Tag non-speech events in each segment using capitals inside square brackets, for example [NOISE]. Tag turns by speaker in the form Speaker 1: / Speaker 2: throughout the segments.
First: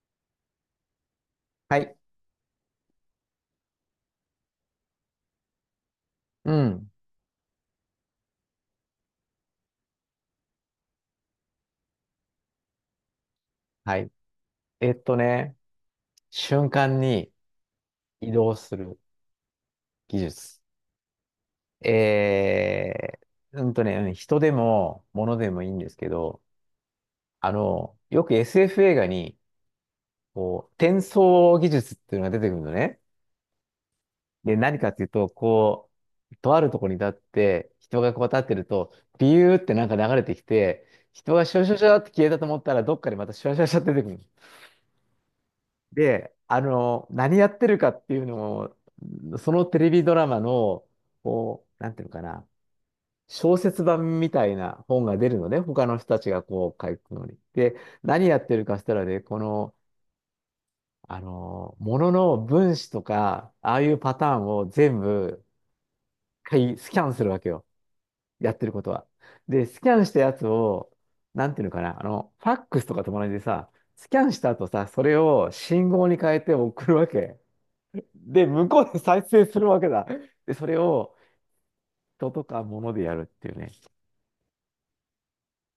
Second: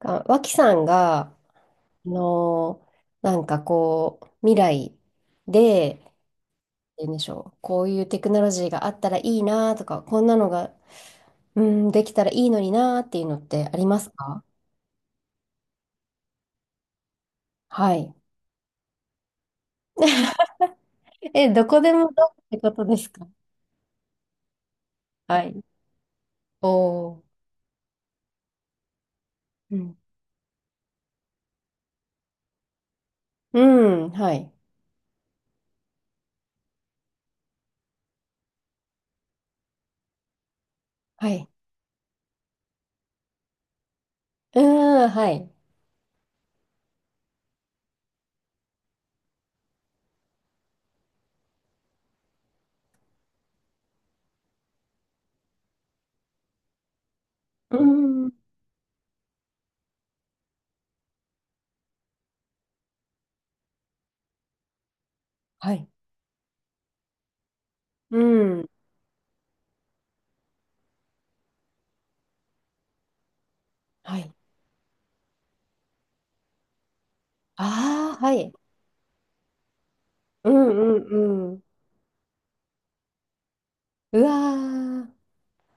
Speaker 1: あ、脇さんが、
Speaker 2: はい。
Speaker 1: のーなんかこう、未来で、
Speaker 2: うん。
Speaker 1: 言うんでしょう、こういうテクノロジーがあったらいいなとか、こんなのが、うん、できたらいいのになっていうのってあり
Speaker 2: は
Speaker 1: ます
Speaker 2: い。
Speaker 1: か？
Speaker 2: えっとね、瞬間に
Speaker 1: はい。
Speaker 2: 移動する技術。
Speaker 1: え、どこでもどうってことです
Speaker 2: え
Speaker 1: か？
Speaker 2: 人でも物
Speaker 1: は
Speaker 2: で
Speaker 1: い。
Speaker 2: もいいんですけど、
Speaker 1: おー。
Speaker 2: よく SF 映画に、
Speaker 1: うん。
Speaker 2: 転送技術っていうのが出てくるのね。
Speaker 1: うん、はい。
Speaker 2: で、何かっていうと、とあるところに立って、人がこう立ってると、ビューってなんか流れてきて、
Speaker 1: は
Speaker 2: 人が
Speaker 1: い。
Speaker 2: シュワシュワシュワって消えたと思ったら、どっかでまたシュワシュワシュワって出てくる。
Speaker 1: うーん、はい。
Speaker 2: で、何やってるかっていうのを、そのテレビドラマの、こう、なんていうのかな、小説版みたいな本が出るのね、他の人たちがこう書くのに。で、
Speaker 1: う
Speaker 2: 何
Speaker 1: ん、
Speaker 2: やってるかしたらね、この、あの、ものの分子とか、ああいうパターンを全部、
Speaker 1: はい。
Speaker 2: 一回スキャンするわけよ。
Speaker 1: う
Speaker 2: やって
Speaker 1: ん、
Speaker 2: ることは。で、スキャンしたやつを、なんていうのかな、あの、ファックスとかと同じでさ、スキ
Speaker 1: は
Speaker 2: ャ
Speaker 1: い。
Speaker 2: ンした後さ、それを信号に変えて送るわけ。
Speaker 1: ああ、は
Speaker 2: で、
Speaker 1: い。
Speaker 2: 向こうで再生するわけだ。
Speaker 1: う
Speaker 2: で、それ
Speaker 1: ん、う
Speaker 2: を
Speaker 1: ん、うん。
Speaker 2: 人とか物でやるっていうね。
Speaker 1: うわー。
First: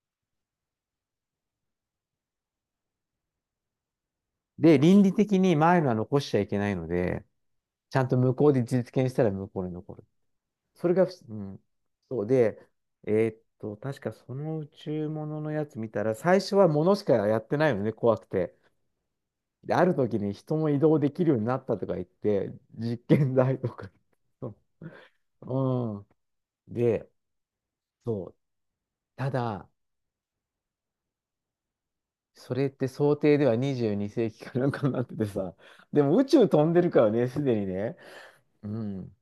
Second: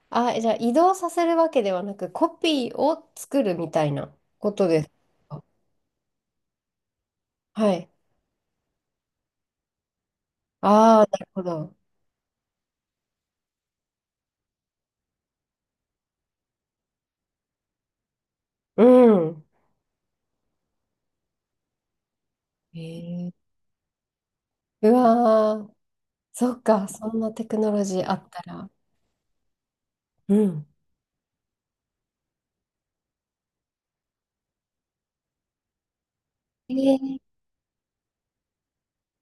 Speaker 1: あ、え、じゃあ移動させるわけではなく、コピーを作るみたいなこと
Speaker 2: で、
Speaker 1: です
Speaker 2: 倫理的
Speaker 1: か。
Speaker 2: に前のは残しちゃいけないので、
Speaker 1: はい。
Speaker 2: ちゃんと向こうで実現したら向こうに残る。それ
Speaker 1: ああ、
Speaker 2: が
Speaker 1: なる
Speaker 2: う
Speaker 1: ほ
Speaker 2: ん、
Speaker 1: ど。
Speaker 2: そうで、えーっと、確かその宇宙物のやつ見たら、最初は物しかやってないのね、怖くて。
Speaker 1: うん。
Speaker 2: で、ある時に人も移動できるようになったとか言って、実
Speaker 1: え
Speaker 2: 験
Speaker 1: え、
Speaker 2: 台とか。[LAUGHS] そ
Speaker 1: うわー、
Speaker 2: うう
Speaker 1: そっ
Speaker 2: ん。
Speaker 1: か、
Speaker 2: で、
Speaker 1: そんなテクノロジーあ
Speaker 2: そ
Speaker 1: っ
Speaker 2: う。
Speaker 1: たら。
Speaker 2: ただ、
Speaker 1: うん。
Speaker 2: それって想定では22世紀かなんかになっててさ。でも宇宙飛
Speaker 1: え
Speaker 2: んでるから
Speaker 1: ー、
Speaker 2: ね、すでにね。うん。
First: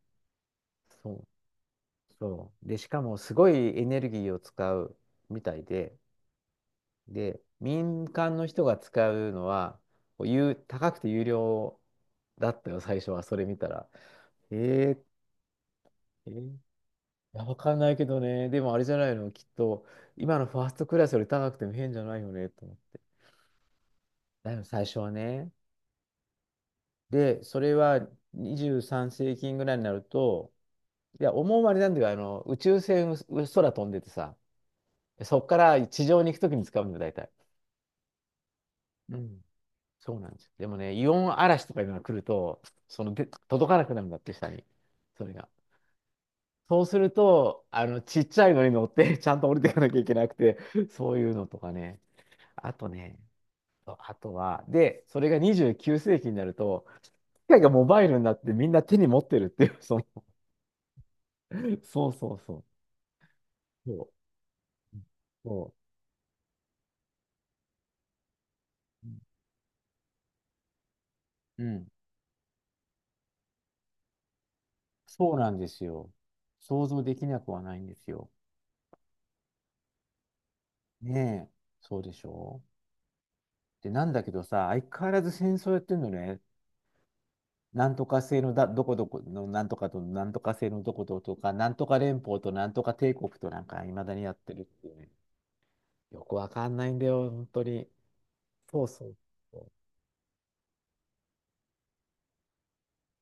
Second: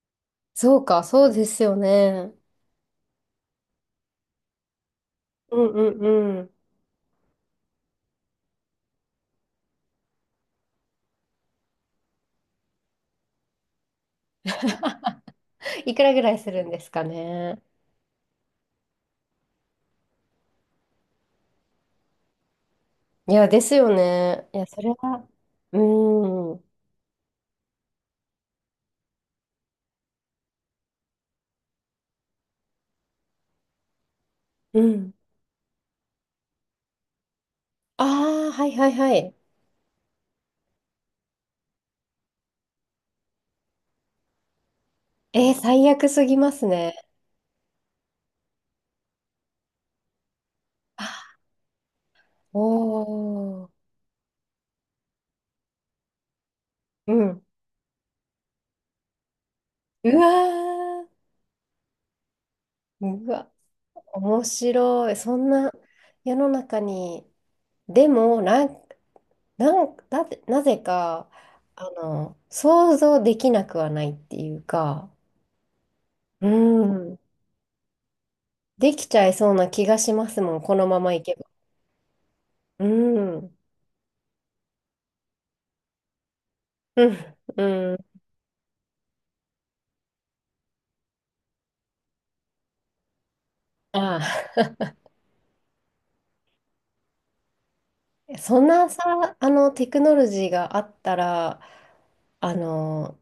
Speaker 1: そうか、
Speaker 2: そ
Speaker 1: そ
Speaker 2: う。
Speaker 1: うですよね。
Speaker 2: そう。で、しかもすごいエネルギーを使うみた
Speaker 1: う
Speaker 2: い
Speaker 1: んう
Speaker 2: で、
Speaker 1: んうん。
Speaker 2: で、民間の人が使うのは、有高くて有料だったよ、最初は。それ見たら。えー、
Speaker 1: いくらぐ
Speaker 2: え
Speaker 1: らいす
Speaker 2: ー
Speaker 1: るんですか
Speaker 2: いや、わ
Speaker 1: ね？
Speaker 2: かんないけどね。でもあれじゃないの、きっと、今のファーストクラスより高くても変じゃないよね、と思って。
Speaker 1: いや、ですよね。
Speaker 2: だ
Speaker 1: い
Speaker 2: よね、
Speaker 1: や、そ
Speaker 2: 最
Speaker 1: れ
Speaker 2: 初は
Speaker 1: は、
Speaker 2: ね。
Speaker 1: うん。
Speaker 2: で、それは23世紀ぐらいになると、いや、思うまれなんだけど、宇宙船、空飛んでてさ、
Speaker 1: うん。
Speaker 2: そっから地上に行くときに使うんだよ、大体。
Speaker 1: ああ、はいはいは
Speaker 2: う
Speaker 1: い。
Speaker 2: ん。そうなんですよ。でもね、イオン嵐とかいうのが来ると、そので、届かなくなるんだって、下に。それが。
Speaker 1: 最悪すぎます
Speaker 2: そう
Speaker 1: ね。
Speaker 2: すると、ちっちゃいのに乗って、[LAUGHS] ちゃんと降りていかなきゃいけなくて、そうい
Speaker 1: あ、
Speaker 2: うのとかね。あとね、
Speaker 1: おー。
Speaker 2: あとは、で、それが29世紀になると、機
Speaker 1: うん。
Speaker 2: 械がモバイルになってみんな手に持ってるっていう、その、
Speaker 1: うわ
Speaker 2: そうそうそう。
Speaker 1: うー、うわ、
Speaker 2: そう。
Speaker 1: 面白い。そん
Speaker 2: そ
Speaker 1: な世の中に。でも、なん、
Speaker 2: う。
Speaker 1: なん、だって、なぜか、
Speaker 2: うん。
Speaker 1: 想像できなくはないっていうか、
Speaker 2: そうなんですよ。
Speaker 1: う
Speaker 2: 想像で
Speaker 1: ん、
Speaker 2: きなくはないんですよ。
Speaker 1: できちゃいそうな気がしますもん、このままいけば。
Speaker 2: ねえ。そうでしょ
Speaker 1: うん、う
Speaker 2: うで、なんだけどさ、相変わらず戦争やってんのね。
Speaker 1: ん、う
Speaker 2: なん
Speaker 1: ん、
Speaker 2: とか制のだ、どこどこのなんとかと、なんとか制のどこととか、なんとか連邦となんとか帝国となんか、いまだ
Speaker 1: あ
Speaker 2: にやってるってい
Speaker 1: あ。
Speaker 2: うね。よくわかんないんだよ、本当に。
Speaker 1: [LAUGHS] そん
Speaker 2: そう
Speaker 1: な
Speaker 2: そう
Speaker 1: さ、
Speaker 2: そ
Speaker 1: テクノロジーがあったら、あの、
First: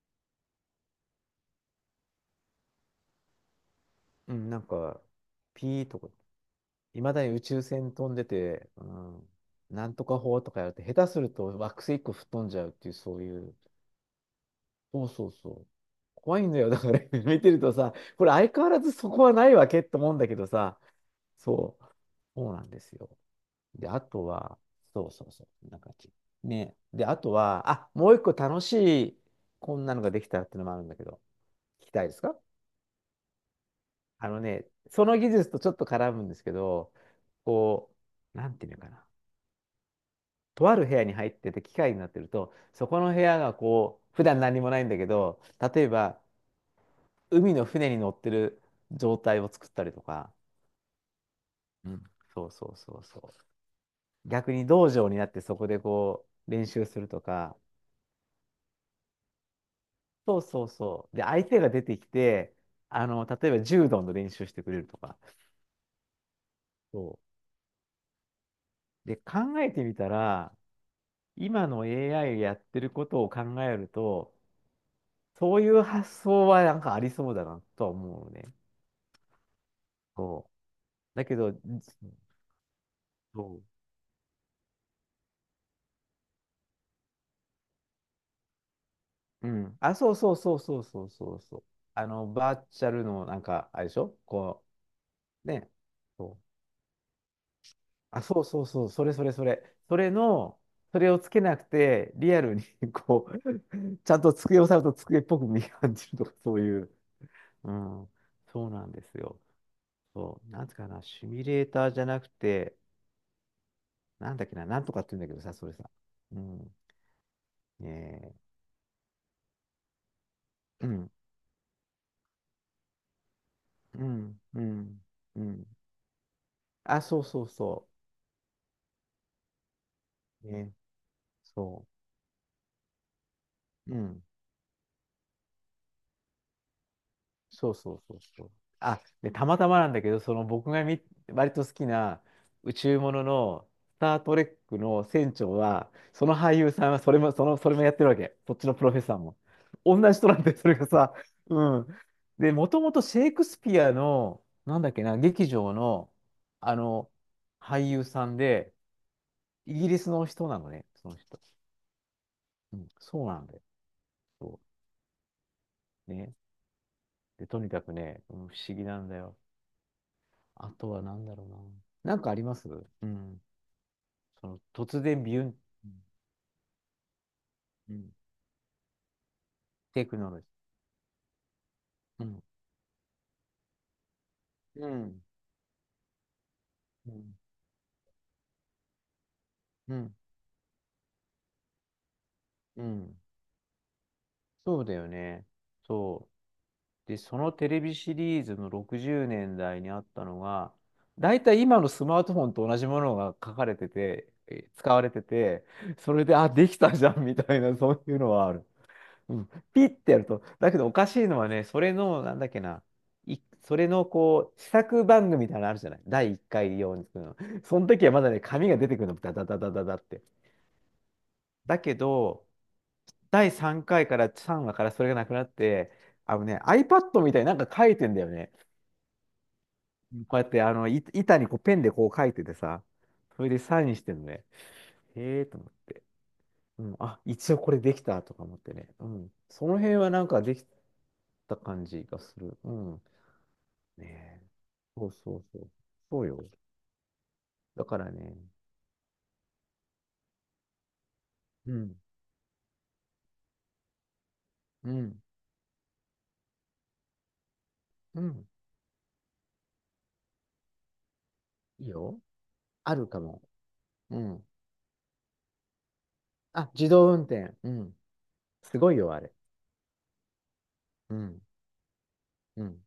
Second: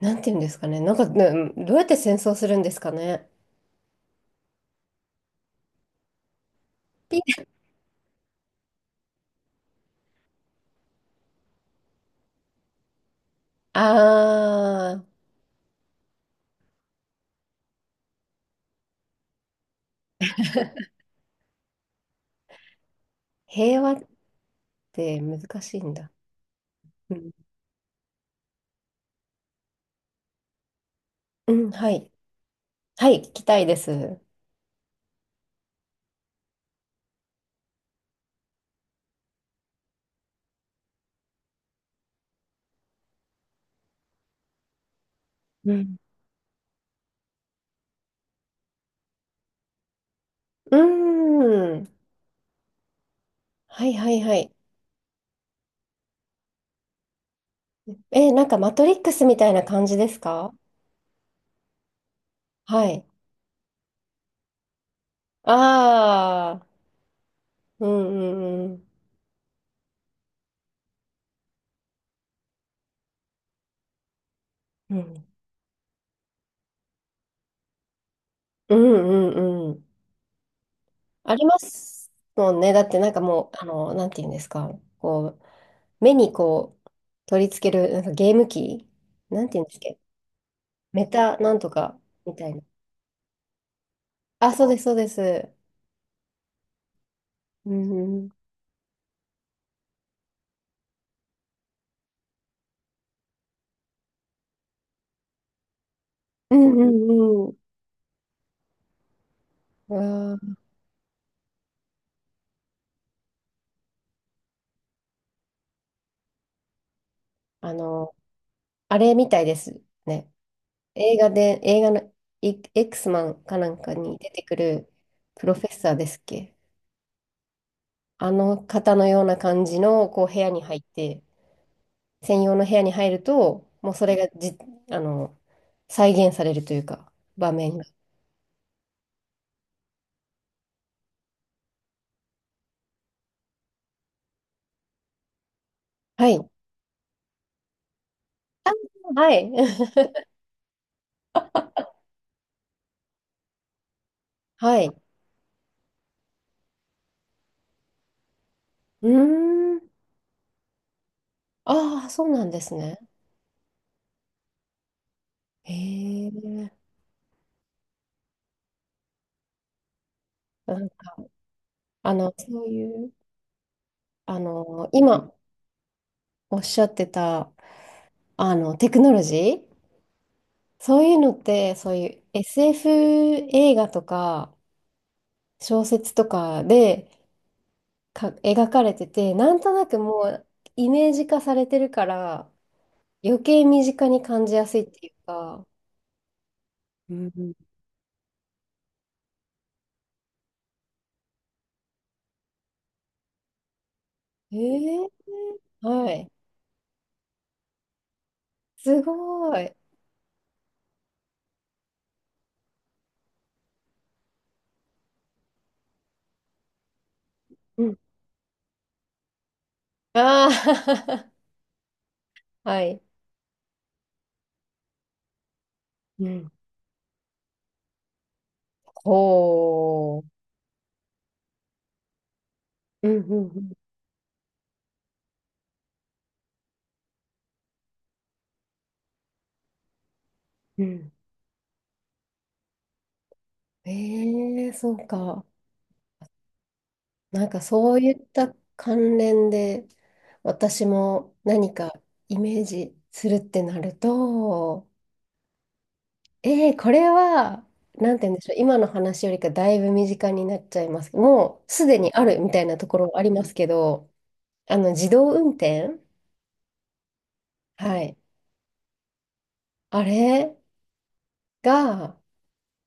Speaker 1: なんていうんですかね、なんか、ね、どうやって戦争するんですかね？
Speaker 2: う。うん、なんか、ピーとか。いまだに宇宙船飛んでて、うん、なんとか法とかやると、下手すると惑星一個吹っ飛んじゃうっていう、そういう、
Speaker 1: ああ。
Speaker 2: そうそうそう。怖いんだよ。だから [LAUGHS] 見てるとさ、これ相変わらずそこはないわけって思うんだけどさ、
Speaker 1: [LAUGHS]
Speaker 2: そう、そうなんですよ。
Speaker 1: 平
Speaker 2: で、
Speaker 1: 和
Speaker 2: あ
Speaker 1: っ
Speaker 2: とは、そう
Speaker 1: て
Speaker 2: そう
Speaker 1: 難
Speaker 2: そう、
Speaker 1: し
Speaker 2: なん
Speaker 1: い
Speaker 2: か
Speaker 1: んだ。
Speaker 2: ち、ね。で、
Speaker 1: う
Speaker 2: あ
Speaker 1: ん、
Speaker 2: とは、あ、もう一個楽しい、こんなのができたっていうのもあるんだけど、
Speaker 1: うん、
Speaker 2: 聞
Speaker 1: は
Speaker 2: きたい
Speaker 1: い。
Speaker 2: ですか？
Speaker 1: はい、聞きたいです。
Speaker 2: あのね、その技術とちょっと絡むんですけど、こう、なんていうのかな。とある部屋に入ってて機械になってると、そこの部屋がこう、普段何もないんだけど、
Speaker 1: う
Speaker 2: 例え
Speaker 1: ん。
Speaker 2: ば海の船に乗ってる状態を作ったりとか、
Speaker 1: うーん。
Speaker 2: うんそうそうそうそ
Speaker 1: はいはい
Speaker 2: う。
Speaker 1: はい。
Speaker 2: 逆に道場になってそこでこう練習するとか、
Speaker 1: え、なんかマトリックスみたいな感じです
Speaker 2: そう
Speaker 1: か？
Speaker 2: そうそう。で、相手が出てきて、
Speaker 1: はい。
Speaker 2: 例えば柔道の練習してくれるとか。
Speaker 1: ああ、
Speaker 2: そ
Speaker 1: うんうんうん。
Speaker 2: う。で、考えてみたら、今の AI やってることを考えると、
Speaker 1: うん
Speaker 2: そういう発想はなんかありそうだなとは思うね。
Speaker 1: うんうんうん。
Speaker 2: そうだ
Speaker 1: あ
Speaker 2: け
Speaker 1: り
Speaker 2: ど、
Speaker 1: ますもんね。だってなんかも
Speaker 2: そ
Speaker 1: う、なんていうんですか。こう、目にこう、取り付ける、なんかゲーム機、な
Speaker 2: う。
Speaker 1: ん
Speaker 2: う
Speaker 1: ていうんで
Speaker 2: ん。
Speaker 1: すっ
Speaker 2: あ、
Speaker 1: け？
Speaker 2: そうそうそうそうそ
Speaker 1: メ
Speaker 2: うそ
Speaker 1: タ
Speaker 2: う
Speaker 1: な
Speaker 2: そ
Speaker 1: ん
Speaker 2: う。
Speaker 1: とかみたい、
Speaker 2: バーチャルのなんか、あれでしょ
Speaker 1: あ、
Speaker 2: こ
Speaker 1: そうです、そうで
Speaker 2: う、
Speaker 1: す。
Speaker 2: ね。そう。
Speaker 1: うんう
Speaker 2: あ、
Speaker 1: ん。
Speaker 2: そうそうそう。それそれそれ。それの、それをつけなくて、リアルに [LAUGHS] こう、ちゃんと机を触ると机っぽく見え感じるとか、そ
Speaker 1: う
Speaker 2: う
Speaker 1: ん
Speaker 2: い
Speaker 1: う
Speaker 2: う。
Speaker 1: んうん。
Speaker 2: うん。そうなんですよ。
Speaker 1: うわ
Speaker 2: そう。
Speaker 1: ー、
Speaker 2: なんつうかな、シミュレーターじゃなくて、なんとかって言うんだけどさ、それさ。うん。
Speaker 1: あの、
Speaker 2: ね
Speaker 1: あれみたいですね。
Speaker 2: え。うん。
Speaker 1: 映画のイ X マンかなんか
Speaker 2: う
Speaker 1: に出
Speaker 2: ん。
Speaker 1: てく
Speaker 2: う
Speaker 1: る
Speaker 2: ん。う
Speaker 1: プロフ
Speaker 2: ん。
Speaker 1: ェッサーですっけ？
Speaker 2: あ、そうそうそ
Speaker 1: あの方のような感じのこう部
Speaker 2: う。
Speaker 1: 屋に
Speaker 2: ね、
Speaker 1: 入って、
Speaker 2: そ
Speaker 1: 専用の部屋に入ると、もう
Speaker 2: う。う
Speaker 1: それ
Speaker 2: ん。
Speaker 1: がじ、あの、再現されるというか、場
Speaker 2: そう
Speaker 1: 面が。
Speaker 2: そうそうそう。あ、で、たまたまなんだけど、その僕がみ、割と好きな宇宙ものの、スター・トレックの船長は、そ
Speaker 1: は
Speaker 2: の
Speaker 1: い。
Speaker 2: 俳優さんはそれも、それもやってるわけ。そっち
Speaker 1: あ、
Speaker 2: のプロフェッサー
Speaker 1: は
Speaker 2: も。
Speaker 1: い。
Speaker 2: 同
Speaker 1: [LAUGHS]
Speaker 2: じ人なんで、それがさ。うん。で、もともとシェイクスピアの、な
Speaker 1: は
Speaker 2: んだ
Speaker 1: い。
Speaker 2: っけな、劇場の、あの、俳優さんで、
Speaker 1: うー
Speaker 2: イ
Speaker 1: ん。
Speaker 2: ギリスの人なのね、その人。
Speaker 1: ああ、そうなんです
Speaker 2: うん、
Speaker 1: ね。
Speaker 2: そうなんだよ。そ
Speaker 1: へ
Speaker 2: うね。
Speaker 1: え。
Speaker 2: で、とにかくね、不思議なんだよ。あとは何だろうな。なんかありま
Speaker 1: そう
Speaker 2: す？
Speaker 1: い
Speaker 2: う
Speaker 1: う、
Speaker 2: ん。その突然
Speaker 1: 今
Speaker 2: ビュン、
Speaker 1: おっしゃってた、
Speaker 2: うん、
Speaker 1: テクノロジー、
Speaker 2: テクノロジ
Speaker 1: そういうのって、そういう
Speaker 2: ー。うん。
Speaker 1: SF 映画とか
Speaker 2: うん。
Speaker 1: 小説とかでか描かれてて、なんとな
Speaker 2: う
Speaker 1: く
Speaker 2: ん。
Speaker 1: もうイメージ化されてるから、
Speaker 2: うん。
Speaker 1: 余計身近に感じやす
Speaker 2: そ
Speaker 1: い
Speaker 2: う
Speaker 1: っ
Speaker 2: だよ
Speaker 1: ていう
Speaker 2: ね。
Speaker 1: か、
Speaker 2: そう。
Speaker 1: う
Speaker 2: で、
Speaker 1: ん
Speaker 2: そ
Speaker 1: う
Speaker 2: のテ
Speaker 1: ん、
Speaker 2: レビシリーズの60年代にあったのが、だいたい今のスマートフォンと同じものが書かれてて、
Speaker 1: え
Speaker 2: 使わ
Speaker 1: ー、
Speaker 2: れてて、
Speaker 1: は
Speaker 2: それ
Speaker 1: い、
Speaker 2: で、あ、できたじゃんみたいな、そういうのはある。
Speaker 1: すご
Speaker 2: うん、
Speaker 1: い。
Speaker 2: ピッてやると。だけどおかしいのはね、それの、なんだっけな、い、それのこう、試作番組みたいなのあるじゃない第1回用に作るの。そ
Speaker 1: う
Speaker 2: の
Speaker 1: ん。
Speaker 2: 時はまだね、紙が出てくるの、ダダダダダダって。
Speaker 1: ああ、
Speaker 2: だけど、
Speaker 1: [LAUGHS] はい。
Speaker 2: 第3回かいから3話からそれがなくなって、
Speaker 1: う
Speaker 2: あの
Speaker 1: ん。
Speaker 2: ね、iPad みたいになんか書いてんだよね。
Speaker 1: ほ
Speaker 2: こうやって、板にこうペンでこう書いててさ、
Speaker 1: う。うんう
Speaker 2: そ
Speaker 1: ん
Speaker 2: れで
Speaker 1: うん
Speaker 2: サインしてんのね。へえーと思って。うん、あ、一応これできたとか思ってね。うん。その辺はなんかでき
Speaker 1: うん。
Speaker 2: た感じがする。うん。ねえ。
Speaker 1: ええ、そう
Speaker 2: そうそう
Speaker 1: か。
Speaker 2: そう。そうよ。
Speaker 1: なんか
Speaker 2: だ
Speaker 1: そ
Speaker 2: か
Speaker 1: う
Speaker 2: ら
Speaker 1: いっ
Speaker 2: ね。
Speaker 1: た関連で、私も
Speaker 2: う
Speaker 1: 何か
Speaker 2: ん。
Speaker 1: イメージするってなると、
Speaker 2: うん。
Speaker 1: ええ、これは、なん
Speaker 2: う
Speaker 1: て言うんで
Speaker 2: ん。
Speaker 1: しょう、今の話よりかだいぶ身近になっちゃいます。もう
Speaker 2: い
Speaker 1: す
Speaker 2: い
Speaker 1: でに
Speaker 2: よ。
Speaker 1: あるみたいなと
Speaker 2: あ
Speaker 1: こ
Speaker 2: る
Speaker 1: ろ
Speaker 2: か
Speaker 1: あり
Speaker 2: も。
Speaker 1: ますけど、
Speaker 2: うん。
Speaker 1: あの自動運転。
Speaker 2: あ、自動運転。うん。
Speaker 1: はい。
Speaker 2: すごいよ、あれ。
Speaker 1: あれ
Speaker 2: うん。
Speaker 1: が、
Speaker 2: うん。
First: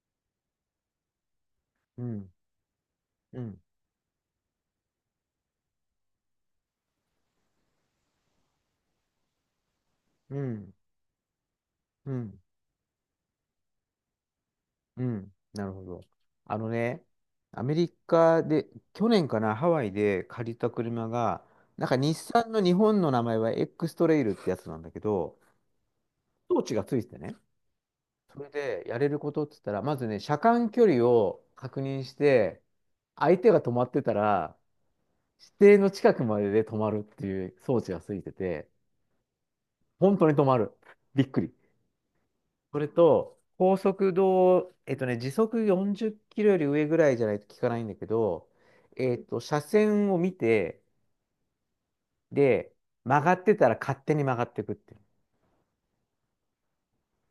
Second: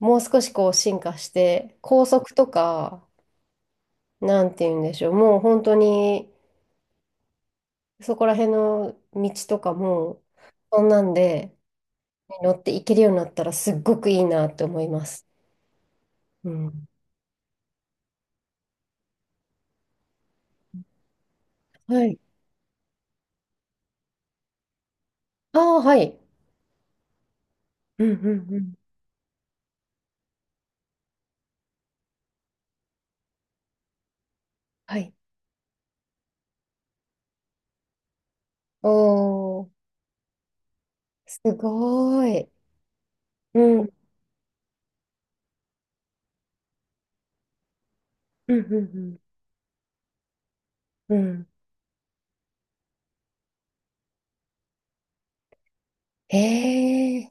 Speaker 1: もう少しこう進化して、
Speaker 2: う
Speaker 1: 高
Speaker 2: ん。
Speaker 1: 速とか、
Speaker 2: うん。
Speaker 1: なんて言うんでしょう、もう本当に、そこら辺の道とかも、
Speaker 2: うん。
Speaker 1: そんなんで
Speaker 2: うん。
Speaker 1: 乗って行けるようになったらすっごくいいなって思いま
Speaker 2: う
Speaker 1: す。
Speaker 2: ん。なるほど。
Speaker 1: う
Speaker 2: あの
Speaker 1: ん。
Speaker 2: ね、アメリカで、去年かな、ハワイで借りた車が、なんか
Speaker 1: は
Speaker 2: 日
Speaker 1: い。
Speaker 2: 産の日本の名前は X トレイルってやつなんだけど、
Speaker 1: ああ、はい。
Speaker 2: 装置がついててね。
Speaker 1: うんう
Speaker 2: それ
Speaker 1: んうん。
Speaker 2: でやれることって言ったら、まずね、車間距離を確認して、相手が止まってたら、
Speaker 1: はい。
Speaker 2: 指定の近くまでで止まるっていう装置がついてて、
Speaker 1: おー、
Speaker 2: 本当に止まる。びっ
Speaker 1: す
Speaker 2: くり。
Speaker 1: ごーい。
Speaker 2: それと、
Speaker 1: う
Speaker 2: 高
Speaker 1: ん。
Speaker 2: 速道、時速40キロより上ぐらいじゃないと効かないんだけど、
Speaker 1: うんうん
Speaker 2: 車線を見て、
Speaker 1: うん。うん。
Speaker 2: で、曲がってたら勝手に曲がっていくっていう。
Speaker 1: へえ。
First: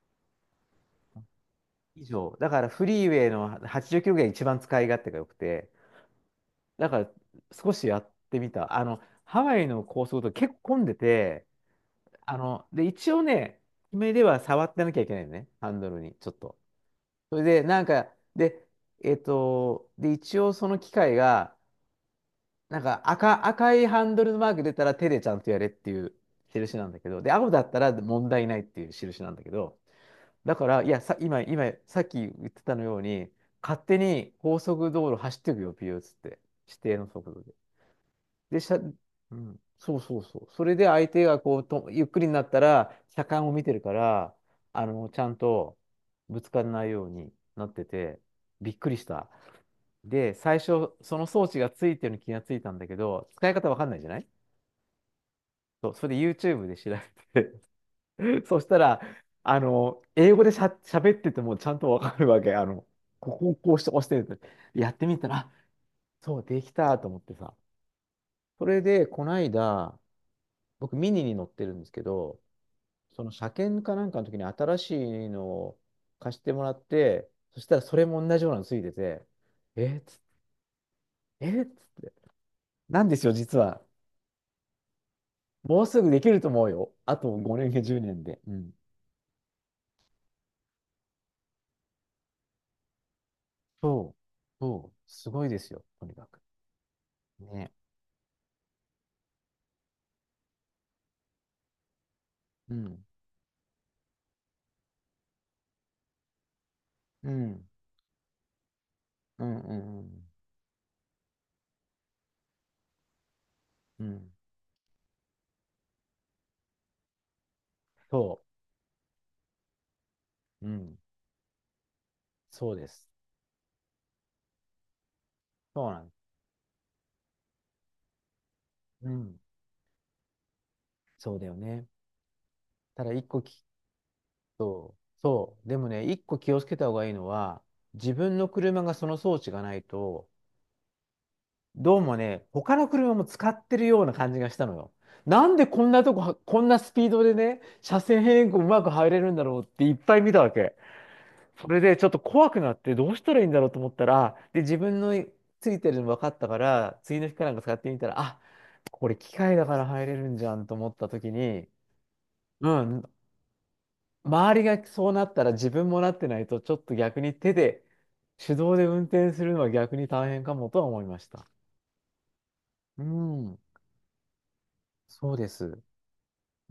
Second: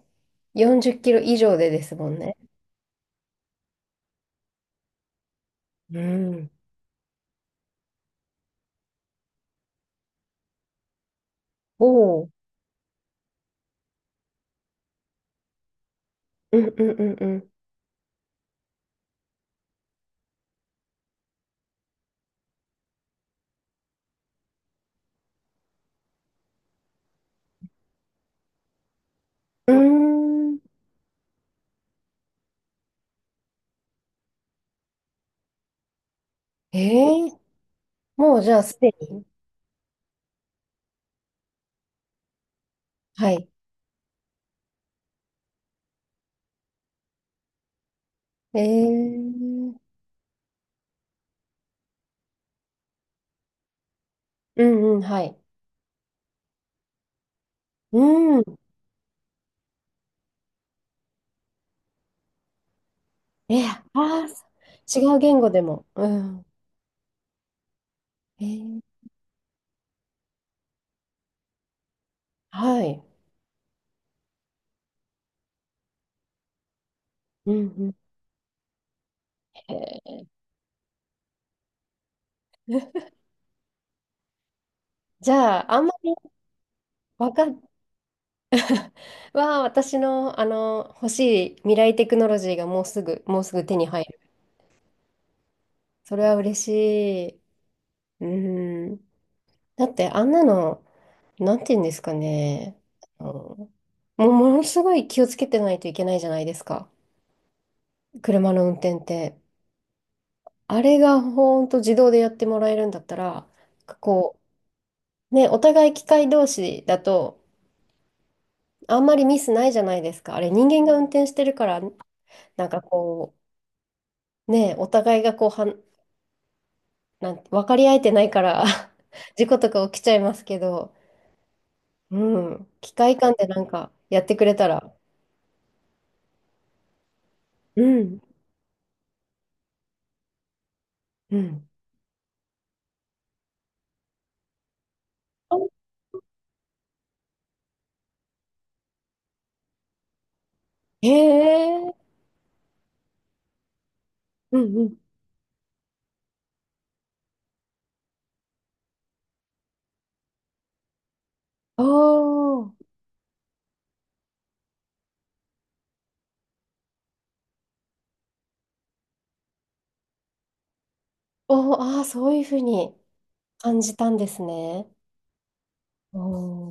Speaker 1: 40キロ以上でです
Speaker 2: 以
Speaker 1: もん
Speaker 2: 上。
Speaker 1: ね。
Speaker 2: だからフリーウェイの80キロぐらいが一番使い勝手が良くて、
Speaker 1: うん。
Speaker 2: だから少しやってみた。あの、ハワイの高速道路結構混んでて、
Speaker 1: お
Speaker 2: あ
Speaker 1: ー。
Speaker 2: の、で、一応ね、目では触ってなきゃいけないのね、ハンドルに、ちょっと。
Speaker 1: うんうんう
Speaker 2: それ
Speaker 1: ん
Speaker 2: で、なんか、で、一応その機械が、なんか赤いハンドルのマーク出たら手でちゃんとやれっていう印なんだけど、で、青だったら問題ないっていう印なんだけ
Speaker 1: う
Speaker 2: ど、
Speaker 1: ん。
Speaker 2: だ
Speaker 1: うー
Speaker 2: か
Speaker 1: ん。
Speaker 2: ら、いや、さ、今、さっき言ってたのように、勝手に高速道路走っていくよ、ピューっつって、指定の
Speaker 1: え
Speaker 2: 速
Speaker 1: え。
Speaker 2: 度で。
Speaker 1: もうじゃ
Speaker 2: で、
Speaker 1: あ
Speaker 2: しゃ、
Speaker 1: すでに。
Speaker 2: うん。そうそうそう。それで相手がこうと、ゆっくりになったら、車
Speaker 1: は
Speaker 2: 間
Speaker 1: い。
Speaker 2: を見てるから、あの、ちゃんとぶつからないようになってて、
Speaker 1: え
Speaker 2: びっくりした。
Speaker 1: え。
Speaker 2: で、最初、その装置がついてるのに気がついたんだけど、使い方わかんないじゃない。
Speaker 1: うんうん、はい。
Speaker 2: そうそれで YouTube で調べ
Speaker 1: うん、
Speaker 2: て。 [LAUGHS] そしたら、あの、英語でしゃ、喋っててもちゃんとわかるわけ。あの、ここを
Speaker 1: え、
Speaker 2: こう
Speaker 1: あ
Speaker 2: して押して
Speaker 1: あ、
Speaker 2: るって。やっ
Speaker 1: 違
Speaker 2: て
Speaker 1: う
Speaker 2: みたら、
Speaker 1: 言語
Speaker 2: あ
Speaker 1: でも。う
Speaker 2: そう、
Speaker 1: ん。
Speaker 2: できたと思ってさ。
Speaker 1: え
Speaker 2: そ
Speaker 1: ー、
Speaker 2: れで、こないだ、僕ミニに乗ってるんですけど、
Speaker 1: はい。
Speaker 2: その車検かなんかの時に新しいのを貸してもらって、
Speaker 1: うん
Speaker 2: そしたら
Speaker 1: うん。
Speaker 2: それも同じようなのついてて、えーっつ
Speaker 1: え
Speaker 2: っえーっつって、なん
Speaker 1: ー
Speaker 2: ですよ、実は。
Speaker 1: [LAUGHS] じゃあ、あ
Speaker 2: も
Speaker 1: ん
Speaker 2: う
Speaker 1: ま
Speaker 2: すぐ
Speaker 1: り、
Speaker 2: できると思うよ。あ
Speaker 1: わ
Speaker 2: と
Speaker 1: か
Speaker 2: 5年や10年で。うん。
Speaker 1: は私の、あの欲しい未来テクノロジーがもうすぐ、もうすぐ手に入
Speaker 2: そう、
Speaker 1: る。
Speaker 2: そう、すごいですよ、と
Speaker 1: そ
Speaker 2: に
Speaker 1: れ
Speaker 2: か
Speaker 1: は
Speaker 2: く。
Speaker 1: 嬉しい。
Speaker 2: ね。
Speaker 1: うん。だって、あんなの、なんて言うんですか
Speaker 2: う
Speaker 1: ね。
Speaker 2: ん、
Speaker 1: あのもうものすごい気をつけてないといけないじゃないですか。
Speaker 2: うん、
Speaker 1: 車の運転って。
Speaker 2: うん、うん、うん、
Speaker 1: あれがほんと自動でやってもらえるんだったら、
Speaker 2: うん。
Speaker 1: こう、ね、お互い機械同士だと、
Speaker 2: そ
Speaker 1: あんまりミスないじゃないですか。あれ、
Speaker 2: う、
Speaker 1: 人
Speaker 2: う
Speaker 1: 間が
Speaker 2: ん、
Speaker 1: 運転してるから、なん
Speaker 2: そう
Speaker 1: か
Speaker 2: です。
Speaker 1: こう、ね、お互いがこう、
Speaker 2: そうなんです。
Speaker 1: なんて、分かり合えてないから
Speaker 2: う
Speaker 1: [LAUGHS]
Speaker 2: ん、
Speaker 1: 事故とか起きちゃいますけど、
Speaker 2: そうだよね。
Speaker 1: うん、機
Speaker 2: ただ
Speaker 1: 械
Speaker 2: 一
Speaker 1: 間
Speaker 2: 個
Speaker 1: で
Speaker 2: 聞
Speaker 1: なんかやってくれたら、
Speaker 2: そう、そう。でもね、一個気をつけた方がいいのは、
Speaker 1: う
Speaker 2: 自
Speaker 1: ん、
Speaker 2: 分の車がその装置がないと、
Speaker 1: うん。
Speaker 2: どうもね、他の車も使ってるような感じがしたのよ。なんで
Speaker 1: あ、
Speaker 2: こんなとこは、こんなスピードでね、車線変更うまく入れるんだろうっていっぱい見たわけ。
Speaker 1: へ
Speaker 2: それ
Speaker 1: え、
Speaker 2: でちょっと怖くなって、どうしたらいいんだろうと思ったら、
Speaker 1: う
Speaker 2: で、
Speaker 1: ん
Speaker 2: 自
Speaker 1: う
Speaker 2: 分
Speaker 1: ん。
Speaker 2: のついてるの分かったから、次の日かなんか使ってみたら、あ、これ機械だから入れるんじゃんと思った時に、
Speaker 1: お
Speaker 2: う
Speaker 1: ー、
Speaker 2: ん、周りがそうなったら自分もなってないと、ちょっと逆に手で、手動で運転するのは逆に大変かもとは思いました。
Speaker 1: おー、ああ、そういうふうに
Speaker 2: うん、
Speaker 1: 感じたんですね。
Speaker 2: そうです。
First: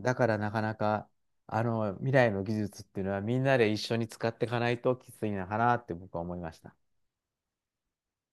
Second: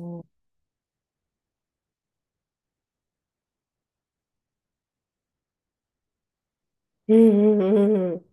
Speaker 2: だ
Speaker 1: ー、
Speaker 2: からなかなか、あの、未来の技術っていうのはみんなで一緒に使っていかないときついのかなって僕は思いました。
Speaker 1: うんうんうんうん。